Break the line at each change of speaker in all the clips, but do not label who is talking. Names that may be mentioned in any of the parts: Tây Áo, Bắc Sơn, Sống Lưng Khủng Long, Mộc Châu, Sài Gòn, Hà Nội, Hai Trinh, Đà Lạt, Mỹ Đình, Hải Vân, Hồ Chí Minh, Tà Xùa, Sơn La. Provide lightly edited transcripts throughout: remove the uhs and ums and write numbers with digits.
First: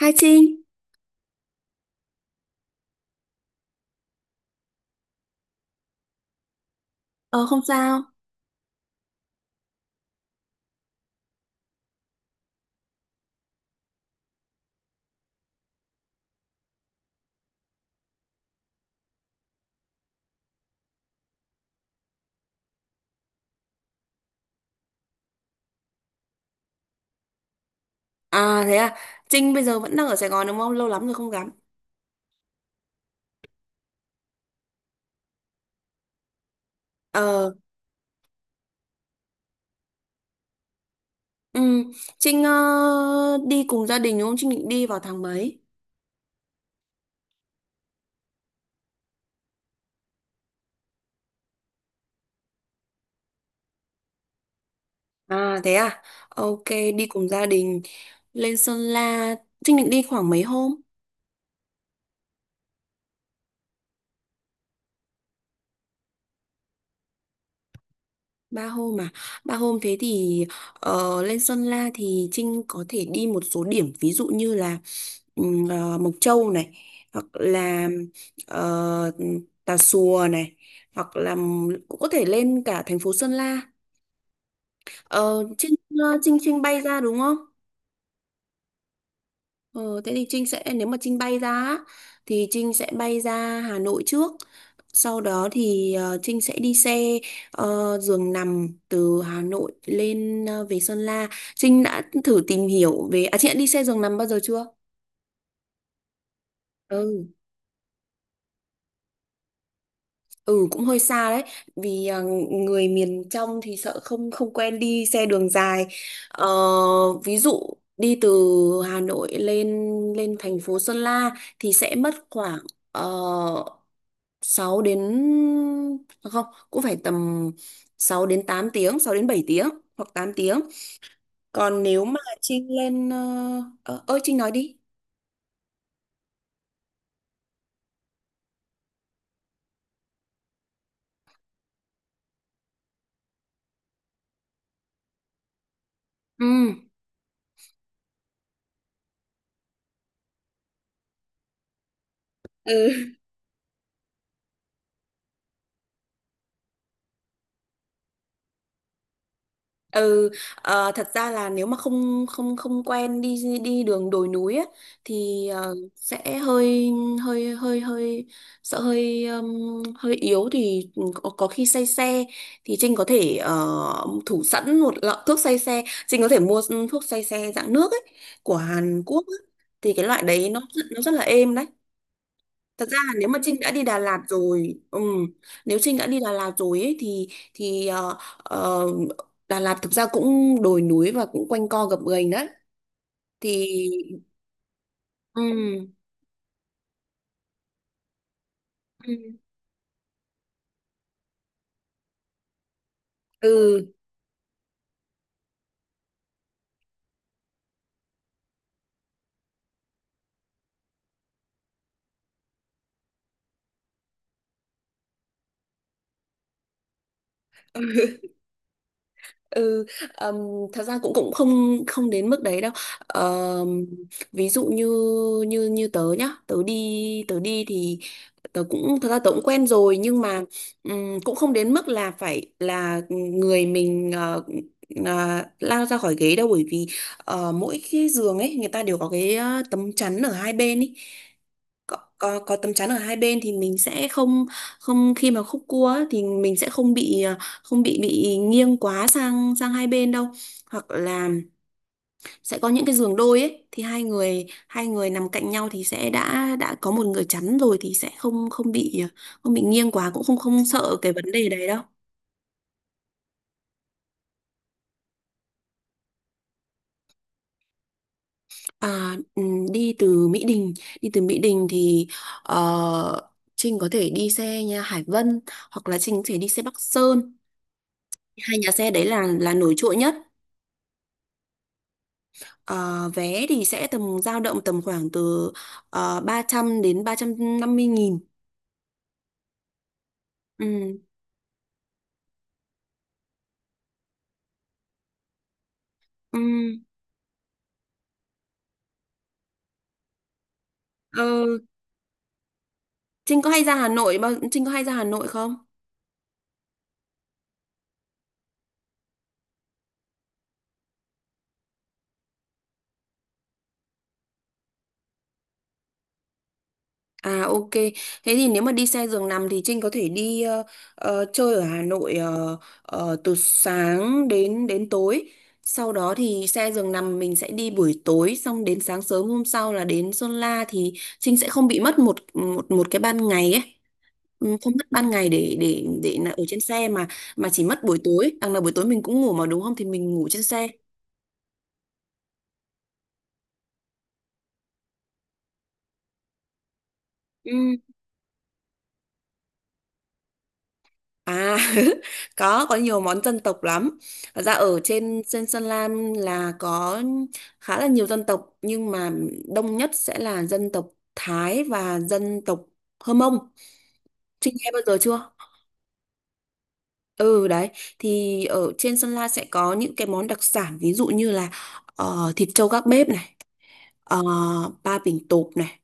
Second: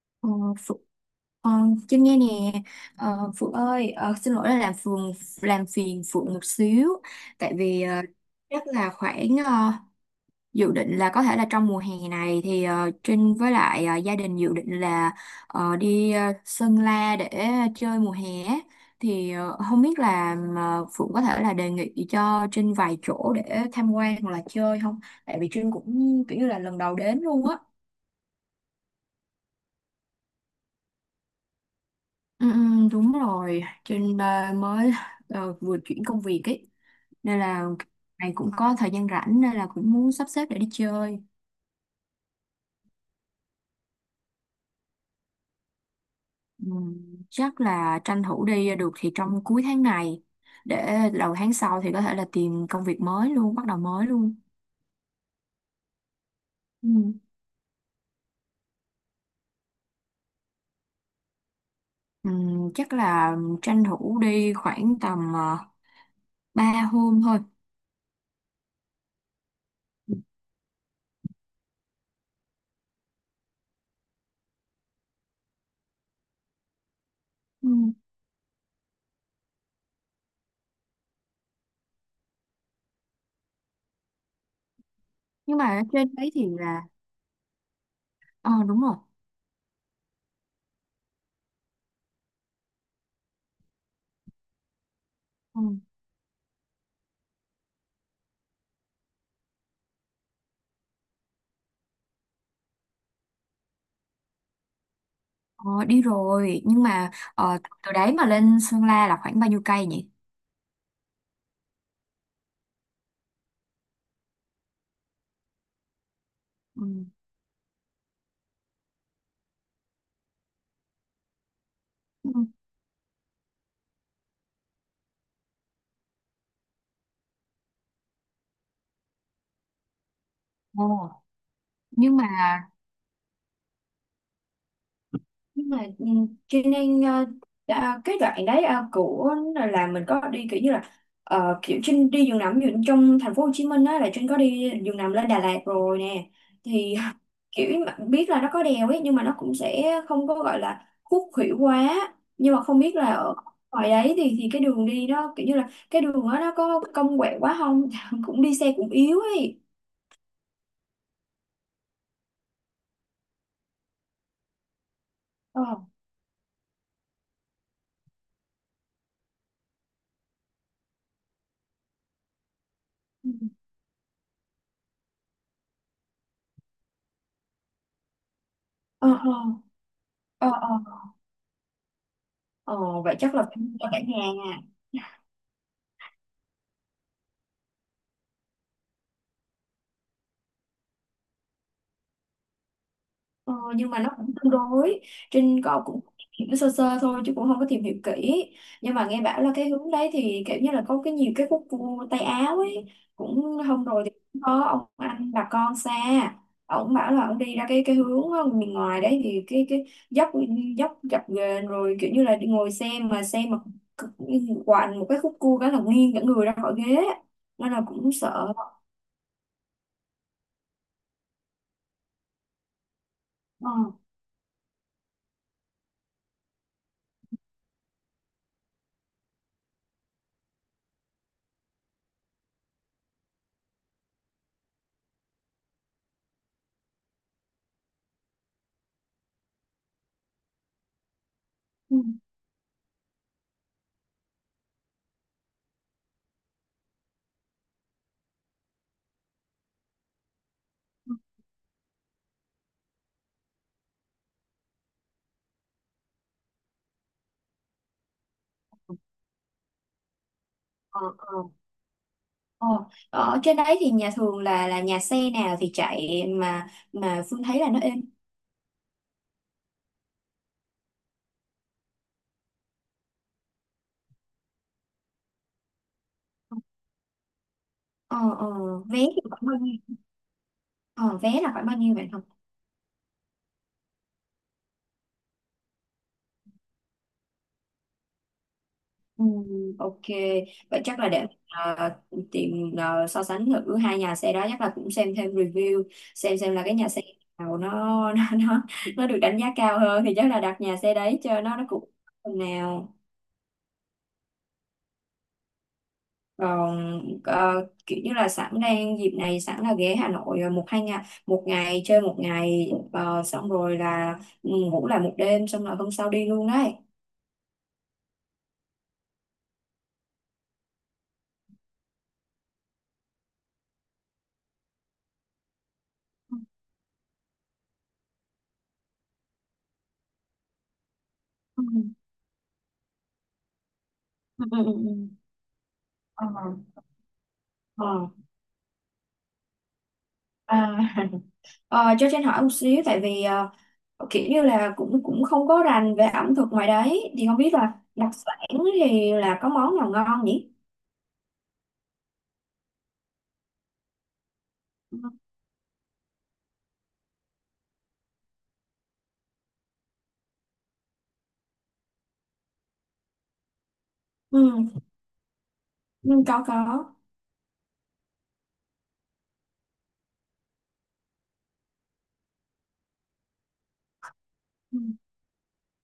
Hai
Ờ,
Trinh,
Phượng, ờ, Trinh nghe nè. Ờ, Phượng ơi, xin lỗi là làm phiền Phượng một xíu.
ờ
Tại
không
vì
sao.
chắc là khoảng dự định là có thể là trong mùa hè này thì Trinh với lại gia đình dự định là đi Sơn La để chơi mùa hè á. Thì không biết là Phượng có thể là đề nghị cho Trinh vài chỗ để tham quan hoặc là chơi không, tại vì Trinh cũng kiểu như là lần đầu đến luôn á.
À thế à, Trinh bây giờ vẫn đang ở Sài Gòn đúng không? Lâu lắm rồi không gặp.
Ừ, ừ, đúng rồi, trên mới vừa chuyển công việc ấy, nên
Ờ,
là này cũng có thời gian rảnh nên là cũng muốn sắp xếp để đi chơi.
ừ, Trinh đi cùng gia đình đúng không? Trinh định đi vào tháng mấy?
Ừ, chắc là tranh thủ đi được thì trong cuối tháng này, để đầu tháng sau thì có thể là tìm công việc mới luôn, bắt đầu mới luôn.
À thế à, ok,
Ừ.
đi cùng gia đình lên Sơn La. Trinh định đi khoảng mấy hôm?
Ừ, chắc là tranh thủ đi khoảng tầm 3 hôm thôi.
3 hôm à? Ba hôm thế thì lên Sơn La thì Trinh có thể đi một số điểm ví dụ như là Mộc Châu này, hoặc
Ừ.
là ờ, Tà Xùa này, hoặc là cũng có thể lên cả thành phố Sơn La. Ờ,
Nhưng mà
Trinh
ở trên
ờ,
đấy
Trinh
thì
Trinh bay
là,
ra đúng không?
ờ đúng rồi.
Ờ, Thế thì Trinh sẽ, nếu mà Trinh bay ra á, thì Trinh sẽ bay ra Hà Nội trước, sau đó
Ừ.
thì Trinh sẽ đi xe giường nằm từ Hà Nội lên về Sơn La. Trinh đã thử tìm hiểu về chị đã đi xe giường nằm bao giờ chưa?
Ờ, đi rồi nhưng mà từ đấy mà lên Sơn La là khoảng bao nhiêu cây nhỉ?
Ừ, cũng hơi xa đấy, vì người miền trong thì sợ không không quen đi xe đường dài. ờ,
Ừ.
Ví dụ đi từ Hà Nội lên lên thành phố Sơn La thì sẽ mất
Ừ.
khoảng uh, 6 tiếng đến không, cũng phải tầm 6 đến 8 tiếng, 6 đến 7 tiếng hoặc 8 tiếng.
Ồ.
Còn nếu
Nhưng
mà
mà
Trinh lên ơi Trinh nói đi.
nhưng mà ừ, cho nên cái đoạn đấy của là mình có đi kiểu như là kiểu Trinh đi giường nằm, ví dụ trong thành phố Hồ Chí Minh á, là Trinh có đi giường nằm lên Đà Lạt rồi nè,
Ừ.
thì kiểu mà biết là nó có đèo ấy, nhưng mà nó cũng sẽ không có gọi là khúc khuỷu quá, nhưng mà không biết là
ừ.
ở ngoài đấy thì cái đường đi nó kiểu như là cái đường đó nó có cong quẹo quá không, cũng đi xe cũng yếu ấy.
Ừ, thật ra là nếu mà không không không quen đi đi đường đồi núi á, thì
Ờ
sẽ hơi hơi hơi hơi sợ, hơi hơi yếu thì có khi say xe. Thì Trinh có
Ừ.
thể thủ sẵn một lọ thuốc say xe, Trinh có thể mua thuốc say xe dạng nước ấy của Hàn
ờ
Quốc
ờ
á. Thì cái loại đấy
ờ
nó
ờ
nó rất là êm đấy. Thật ra
Ờ,
là
vậy
nếu
chắc
mà
là phải
Trinh đã đi
mua
Đà
cả nhà
Lạt
à.
rồi, nếu Trinh đã đi Đà Lạt rồi ấy, thì Đà Lạt thực ra cũng đồi núi và cũng quanh co gập ghềnh đấy.
Ờ,
Thì
nhưng mà nó cũng tương đối. Trinh có
ừm,
cũng hiểu sơ sơ thôi chứ cũng không có tìm hiểu kỹ, nhưng mà nghe
ừm,
bảo là cái hướng đấy thì kiểu như là có nhiều cái khúc cua Tây Áo ấy. Cũng hôm
ừ.
rồi thì cũng có ông anh bà con xa, ông bảo là ông đi ra cái hướng miền ngoài đấy thì cái dốc, dập ghềnh, rồi kiểu như là đi ngồi xe mà quằn một cái khúc cua cái là nghiêng cả người ra khỏi ghế, nên là cũng sợ.
Ừ, ừm, thật ra cũng cũng không không đến mức đấy đâu.
Ờ.
Ờm, Ví dụ như như như tớ nhá, tớ đi thì tớ cũng, thật ra tớ cũng quen rồi, nhưng mà cũng không đến mức là phải là người mình lao ra khỏi ghế đâu, bởi vì mỗi cái giường ấy người ta đều có cái tấm chắn ở hai bên ý. có,
Ừ.
có có tấm chắn ở hai bên thì mình sẽ không không, khi mà khúc cua á, thì mình sẽ không bị không bị nghiêng quá sang sang hai bên đâu. Hoặc là sẽ có những cái giường đôi ấy, thì hai người nằm cạnh nhau thì sẽ đã có một người chắn rồi, thì sẽ không không bị không bị nghiêng quá, cũng không không sợ
Ờ,
cái vấn
ờ.
đề đấy đâu.
Ờ, ờ, ở trên đấy thì nhà thường là nhà xe nào thì chạy mà Phương thấy là nó êm.
À, đi từ Mỹ Đình đi từ Mỹ Đình thì ờ, Trinh có thể đi xe nha Hải Vân, hoặc là Trinh có thể đi xe Bắc Sơn.
Ờ, ờ,
Hai nhà xe
vé
đấy là
thì khoảng
là
bao
nổi
nhiêu?
trội nhất.
Ờ, vé là khoảng bao nhiêu vậy không?
Ờ, Vé thì sẽ tầm, dao động tầm khoảng từ 300 đến 350 nghìn.
Ừ, ok, vậy chắc
Ừ.
là để tìm so sánh thử hai nhà xe đó, chắc là cũng xem thêm review,
Ừ.
xem là cái nhà xe nào nó nó nó, nó được đánh giá cao hơn thì chắc là đặt nhà xe đấy
Ờ,
cho nó cũng phần nào.
Trinh có hay ra Hà Nội Trinh có hay ra Hà Nội không?
Còn kiểu như là sẵn đang dịp này sẵn là ghé Hà Nội một hai ngày, một ngày chơi, một ngày xong rồi là ừ, ngủ lại một đêm xong rồi hôm sau đi luôn đấy.
À ok, thế thì nếu mà đi xe giường nằm thì Trinh có thể đi chơi ở Hà Nội từ sáng đến đến tối. Sau đó thì xe giường nằm mình sẽ đi buổi tối, xong đến sáng sớm hôm sau là đến Sơn La, thì Trinh sẽ
Ừ.
không bị mất một một một cái ban ngày ấy.
Ừ.
Ừ,
Ừ.
không
ừ,
mất
ừ.
ban ngày để
Ờ,
là ở trên xe, mà chỉ mất buổi
ờ.
tối, đằng nào buổi tối mình cũng ngủ mà đúng không, thì mình ngủ trên xe.
à, cho Trinh hỏi một xíu, tại vì kiểu như là cũng cũng không có rành về ẩm thực ngoài đấy, thì không biết là
Ừ.
đặc sản thì là có món nào ngon nhỉ?
À, có nhiều món dân tộc lắm. Thật ra ở
Ừ.
trên trên Sơn La là có khá là nhiều dân tộc, nhưng mà đông nhất sẽ là dân tộc Thái và dân tộc Hơ Mông. Trinh nghe
ừ,
bao giờ chưa?
ừ có có.
Ừ đấy, thì ở trên Sơn La sẽ có những cái món đặc sản, ví dụ như là thịt trâu gác bếp này, ờ,
Ừ.
ba bình tộp này,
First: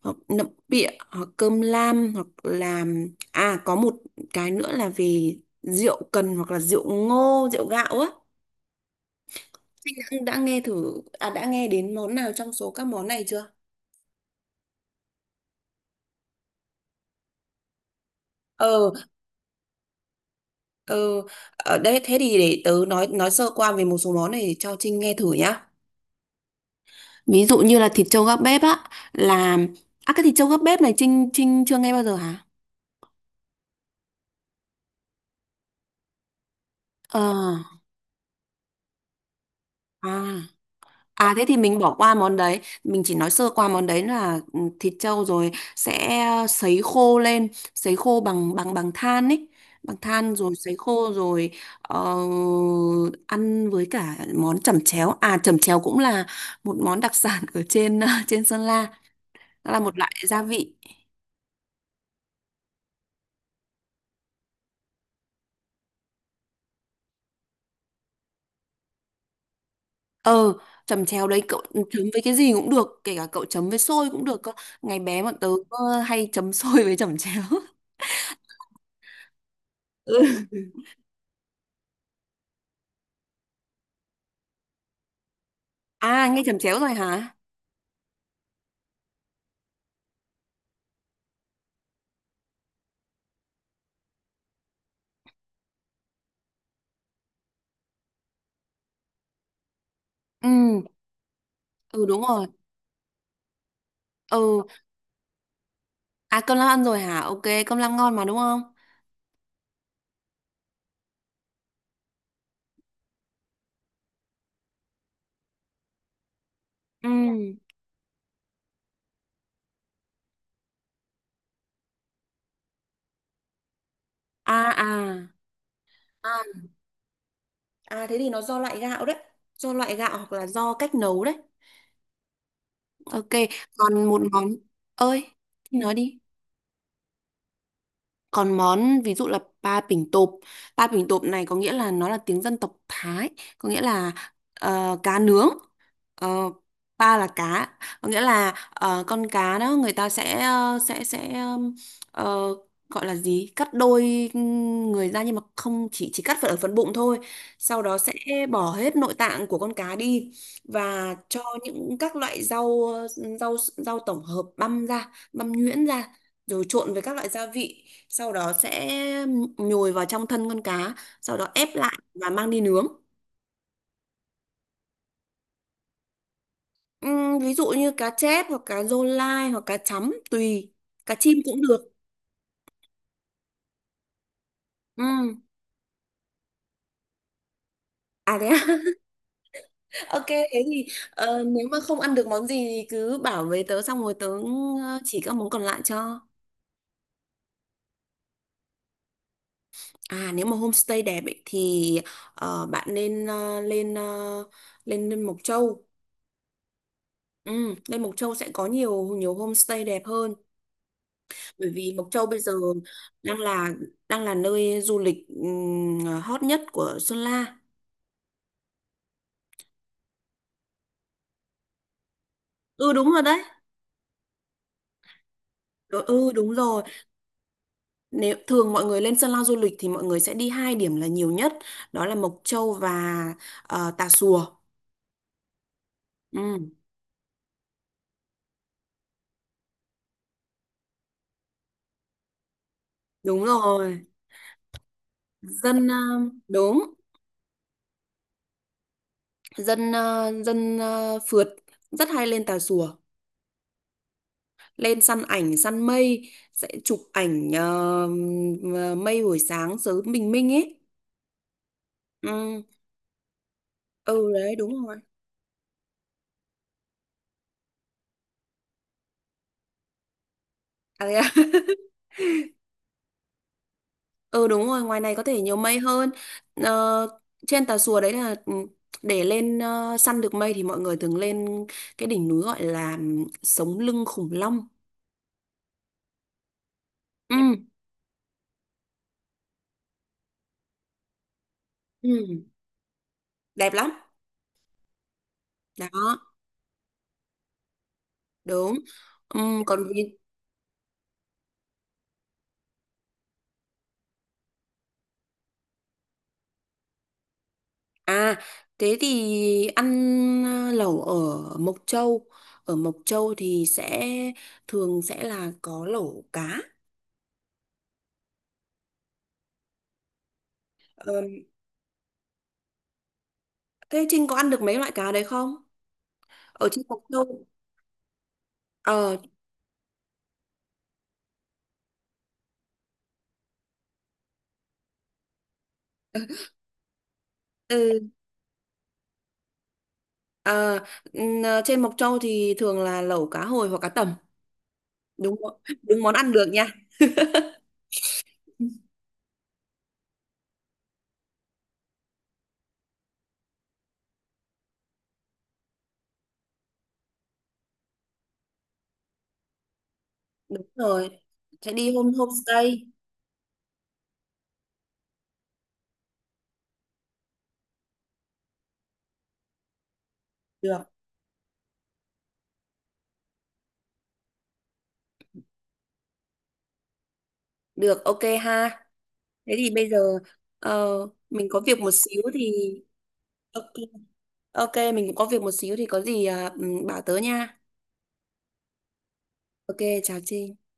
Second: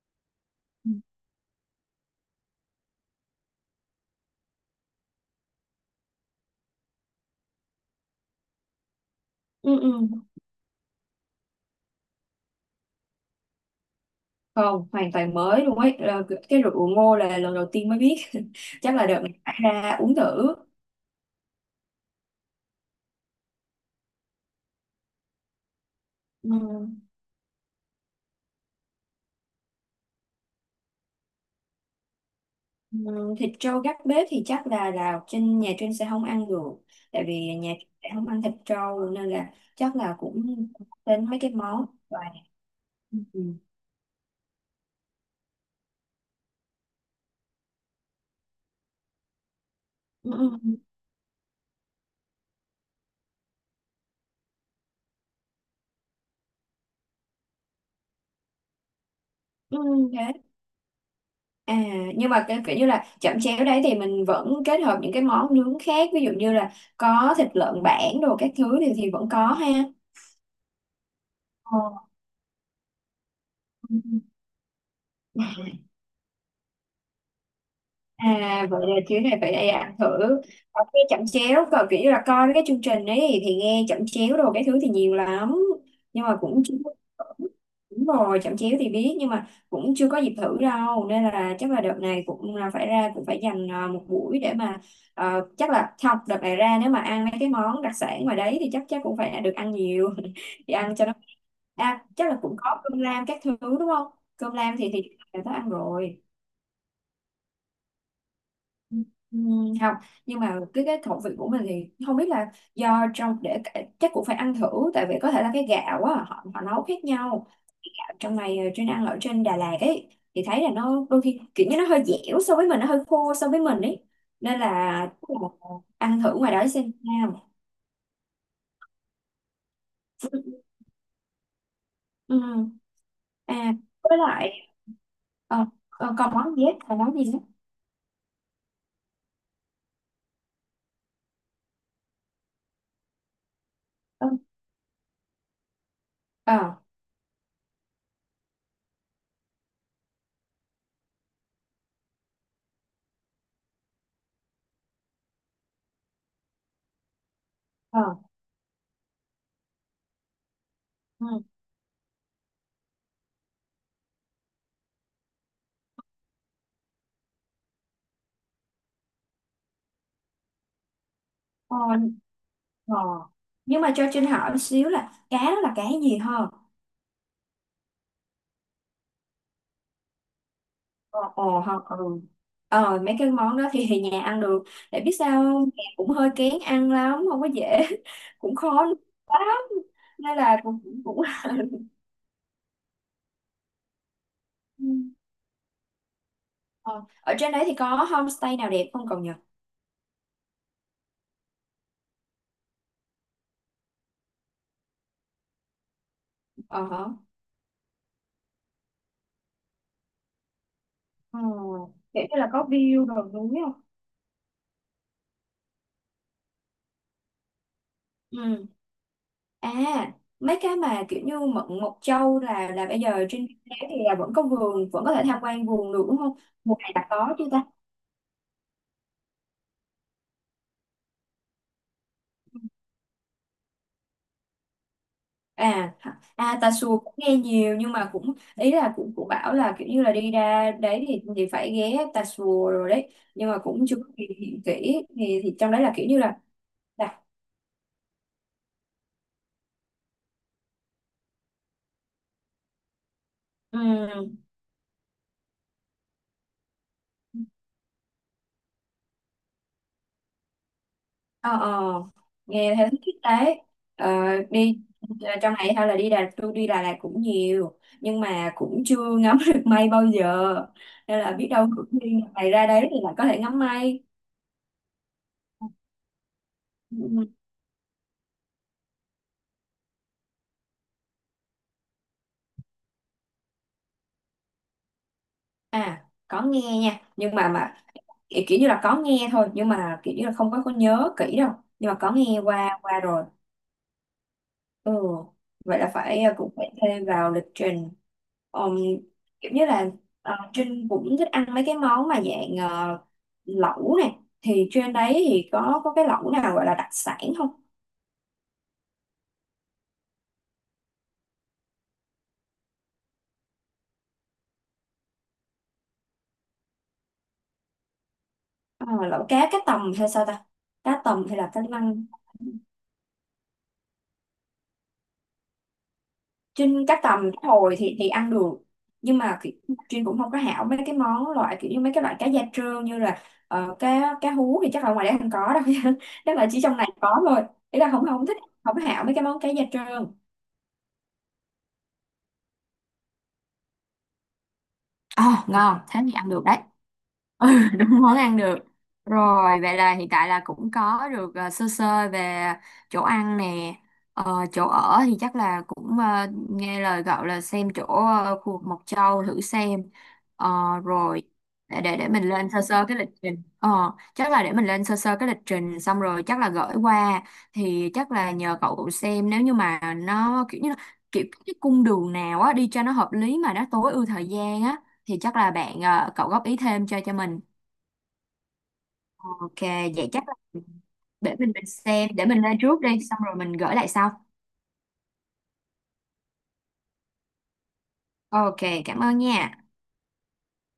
hoặc nậm bịa,
Ừ.
hoặc cơm lam, hoặc là có một cái nữa là về rượu cần, hoặc là rượu ngô, rượu gạo á.
ừ, ừ.
Anh đã nghe đến món nào trong số các món này chưa?
Không, hoàn toàn mới luôn ấy. Ờ, cái rượu ngô là lần đầu tiên mới biết.
ờ
Chắc là đợt này phải ra uống thử.
ờ Ở đây thế thì để tớ nói sơ qua về một số món này để cho Trinh nghe thử nhá.
Ừm,
Ví dụ như là thịt trâu gác bếp á, là cái thịt trâu gác bếp này Trinh Trinh chưa nghe bao giờ hả?
Thịt trâu gác bếp thì chắc là trên nhà Trinh sẽ không ăn được.
ờ
Tại vì nhà Trinh sẽ không ăn thịt trâu nên là chắc là
à
cũng đến
À
mấy
thế
cái
thì mình
món.
bỏ qua
Rồi.
món đấy, mình chỉ nói sơ
Ừm,
qua món đấy là thịt trâu rồi sẽ sấy khô lên, sấy khô bằng bằng bằng than ấy, bằng than rồi sấy
ừm,
khô rồi ờ, ăn với cả món chẩm chéo. À, chẩm chéo cũng là một món đặc sản ở trên trên Sơn La, nó là một
ừm,
loại gia
thế.
vị.
À, nhưng mà cái kiểu như là chẩm chéo đấy thì mình vẫn kết hợp những cái món nướng khác, ví dụ như là có thịt lợn bản đồ các thứ thì vẫn có ha.
Ờ, chẩm chéo đấy cậu
Ờ.
chấm với cái gì cũng được, kể cả cậu chấm với xôi cũng được cơ. Ngày bé bọn tớ hay chấm xôi với chẩm chéo.
À vậy là chuyến này phải đi ăn thử.
Ừ.
Ở nghe chẩm chéo còn kiểu như là coi mấy cái chương trình ấy thì nghe chẩm chéo đồ cái thứ thì nhiều lắm, nhưng
À,
mà
nghe chẩm
cũng chưa.
chéo rồi hả?
Đúng rồi, chẩm chéo thì biết nhưng mà cũng chưa có dịp thử đâu, nên là chắc là đợt này cũng là phải ra, cũng phải dành à, một buổi để mà chắc là không, đợt này ra nếu mà ăn mấy cái món đặc sản ngoài đấy thì chắc chắc cũng phải được ăn nhiều thì
Ừ,
ăn cho nó à,
ừ, đúng
chắc là
rồi.
cũng có cơm lam các thứ đúng không. Cơm
Ừ,
lam thì đã có ăn rồi.
à, cơm lam ăn rồi hả? Ok, cơm lam ngon mà đúng không?
Ừ, không, nhưng mà cái khẩu vị của mình thì không biết là do trong để chắc cũng phải ăn thử, tại vì có thể là cái gạo á họ họ nấu khác
Ừ.
nhau, trong này trên ăn ở trên Đà Lạt ấy thì thấy là nó đôi khi kiểu như nó hơi dẻo so với mình, nó hơi khô so với mình ấy,
À,
nên
à.
là ăn thử
À,
ngoài đó xem sao.
à thế thì nó do loại gạo đấy. Do loại gạo hoặc là do cách nấu đấy.
Ừ.
Ok,
à
còn
với
một món.
lại
Ơi, thì nói đi.
còn món dép là món gì nữa.
Còn món ví dụ là pa pỉnh tộp này có nghĩa là, nó là tiếng dân tộc Thái, có nghĩa là
Ừ.
cá nướng. Ờ,
ờ
pa là cá, có nghĩa là con cá đó người ta sẽ ờ, gọi là gì? Cắt đôi người ra nhưng mà không chỉ cắt ở phần bụng thôi. Sau đó
ờ
sẽ bỏ hết nội tạng của con cá đi, và cho
ừ.
những các loại rau rau rau tổng hợp băm ra, băm nhuyễn ra, rồi trộn với các loại gia vị, sau đó sẽ nhồi vào trong thân con cá, sau đó ép
ờ,
lại và mang đi nướng.
ờ. Nhưng mà cho Trinh hỏi một xíu là cá đó là cá gì hả?
Ví dụ như cá chép, hoặc cá rô lai, hoặc cá chấm, tùy, cá
Ồ,
chim cũng
ồ không
được.
ừ. Ờ mấy cái món đó thì, nhà ăn được. Để biết
Ừm.
sao không? Nhà cũng hơi kén ăn lắm, không có dễ.
À thế
Cũng
à?
khó nuôi lắm.
Ok,
Nên là
thế thì
cũng...
nếu mà không ăn được món gì thì cứ bảo với tớ, xong rồi tớ
Ừ.
chỉ các món còn lại cho.
Ờ, ở trên đấy thì có homestay nào đẹp không cậu nhỉ?
À, nếu mà homestay đẹp ấy, thì bạn nên ờ, lên lên Mộc Châu.
Ờ hả.
Lên Mộc Châu sẽ có nhiều nhiều homestay đẹp hơn,
Ờ,
bởi vì Mộc
kiểu
Châu
như
bây
là
giờ
có view đồi
đang
núi
là
không?
đang là nơi du lịch hot nhất của Sơn La.
Ừ. À mấy cái mà kiểu như Mận Mộc Châu là
Ừ,
bây
đúng rồi
giờ
đấy.
trên đấy thì là vẫn có vườn, vẫn có thể tham quan vườn
Ừ,
được đúng
ừ,
không?
đúng
Mùa
rồi.
này là có chứ ta?
Nếu thường mọi người lên Sơn La du lịch thì mọi người sẽ đi hai điểm là nhiều nhất, đó là Mộc Châu và Tà Xùa.
À hả? À
Ừ,
Tà Xùa cũng nghe nhiều, nhưng mà cũng ý là cũng cũng bảo là kiểu như là đi ra đấy thì phải ghé Tà Xùa rồi đấy,
đúng
nhưng mà cũng chưa có
rồi.
tìm hiểu kỹ, thì trong đấy
dân
là
ờ,
kiểu như
đúng
là
dân ờ, dân ờ, phượt rất hay lên Tà Xùa.
ừm,
Lên săn ảnh, săn mây, sẽ chụp ảnh mây buổi sáng sớm, bình minh ấy.
ờ
Ừ.
nghe thấy thích đấy. Ờ,
Ừ đấy,
đi
đúng rồi.
à, trong này hay là đi Đà tôi đi Đà Lạt cũng nhiều nhưng mà cũng chưa ngắm được mây bao giờ,
À, thế
nên
à?
là biết đâu cũng đi ngày ra đấy thì lại có thể ngắm mây.
Ừ, đúng rồi, ngoài này có thể nhiều mây hơn. Ờ,
Ừ.
trên Tà Xùa đấy là, để lên săn được mây thì mọi người thường lên cái đỉnh núi gọi là Sống Lưng Khủng Long.
À có nghe nha, nhưng
Ừ,
mà kiểu, kiểu như là có nghe thôi, nhưng mà kiểu như là không có nhớ kỹ đâu, nhưng mà có nghe
ừ,
qua qua rồi.
đẹp lắm.
Ừ vậy là phải
Đó,
à, cũng phải thêm vào lịch trình.
đúng.
Ừm,
Ừ,
kiểu như là
còn gì?
Trinh cũng thích ăn mấy cái món mà dạng lẩu nè, thì trên đấy thì có cái lẩu nào gọi là đặc sản không?
À, thế thì ăn lẩu ở Mộc Châu. Ở Mộc Châu thì sẽ, thường sẽ là có lẩu cá.
Ờ, lẩu cá, cá tầm hay sao ta, cá
Ờ,
tầm hay là cá lăng.
thế Trinh có ăn được mấy loại cá đấy không? Ở
Trinh
trên
các
Mộc
tầm
Châu
cá hồi thì ăn được,
Ờ,
nhưng mà kiểu, Trinh cũng không có hảo mấy cái món loại kiểu như mấy cái loại cá da trơn như là cá cá hú thì chắc là ngoài đấy không có đâu, chắc là chỉ trong này có thôi, ý là không
ừ,
không thích, không có hảo mấy cái món cá da trơn.
ờ, trên Mộc Châu thì thường là lẩu cá hồi hoặc cá tầm.
Ờ
Đúng không?
ngon, thế
Đúng
thì
món
ăn
ăn được
được đấy.
nha.
Ừ đúng món ăn được. Rồi vậy là hiện tại là cũng có được sơ sơ về chỗ ăn nè. Ờ, chỗ ở thì chắc là cũng nghe lời cậu là xem chỗ khu vực Mộc Châu thử xem. Ờ,
Đúng rồi.
rồi
Sẽ đi
để
home
mình lên sơ
homestay.
sơ cái lịch trình. Ờ, chắc là để mình lên sơ sơ cái lịch trình xong rồi chắc là gửi qua, thì chắc là nhờ cậu xem nếu như mà nó kiểu như là
Được.
kiểu cái cung đường nào á đi cho nó hợp lý mà nó tối ưu thời gian á, thì chắc là cậu góp ý thêm cho mình.
Được, ok ha. Thế
Ok
thì bây
vậy
giờ
chắc là
ờ,
để
mình có
mình
việc một
xem
xíu
để mình
thì
lên trước đi xong rồi mình
ok.
gửi lại sau.
Ok, mình cũng có việc một xíu thì có gì bảo tớ nha.
Ok cảm ơn nha.
Ok, chào Trinh.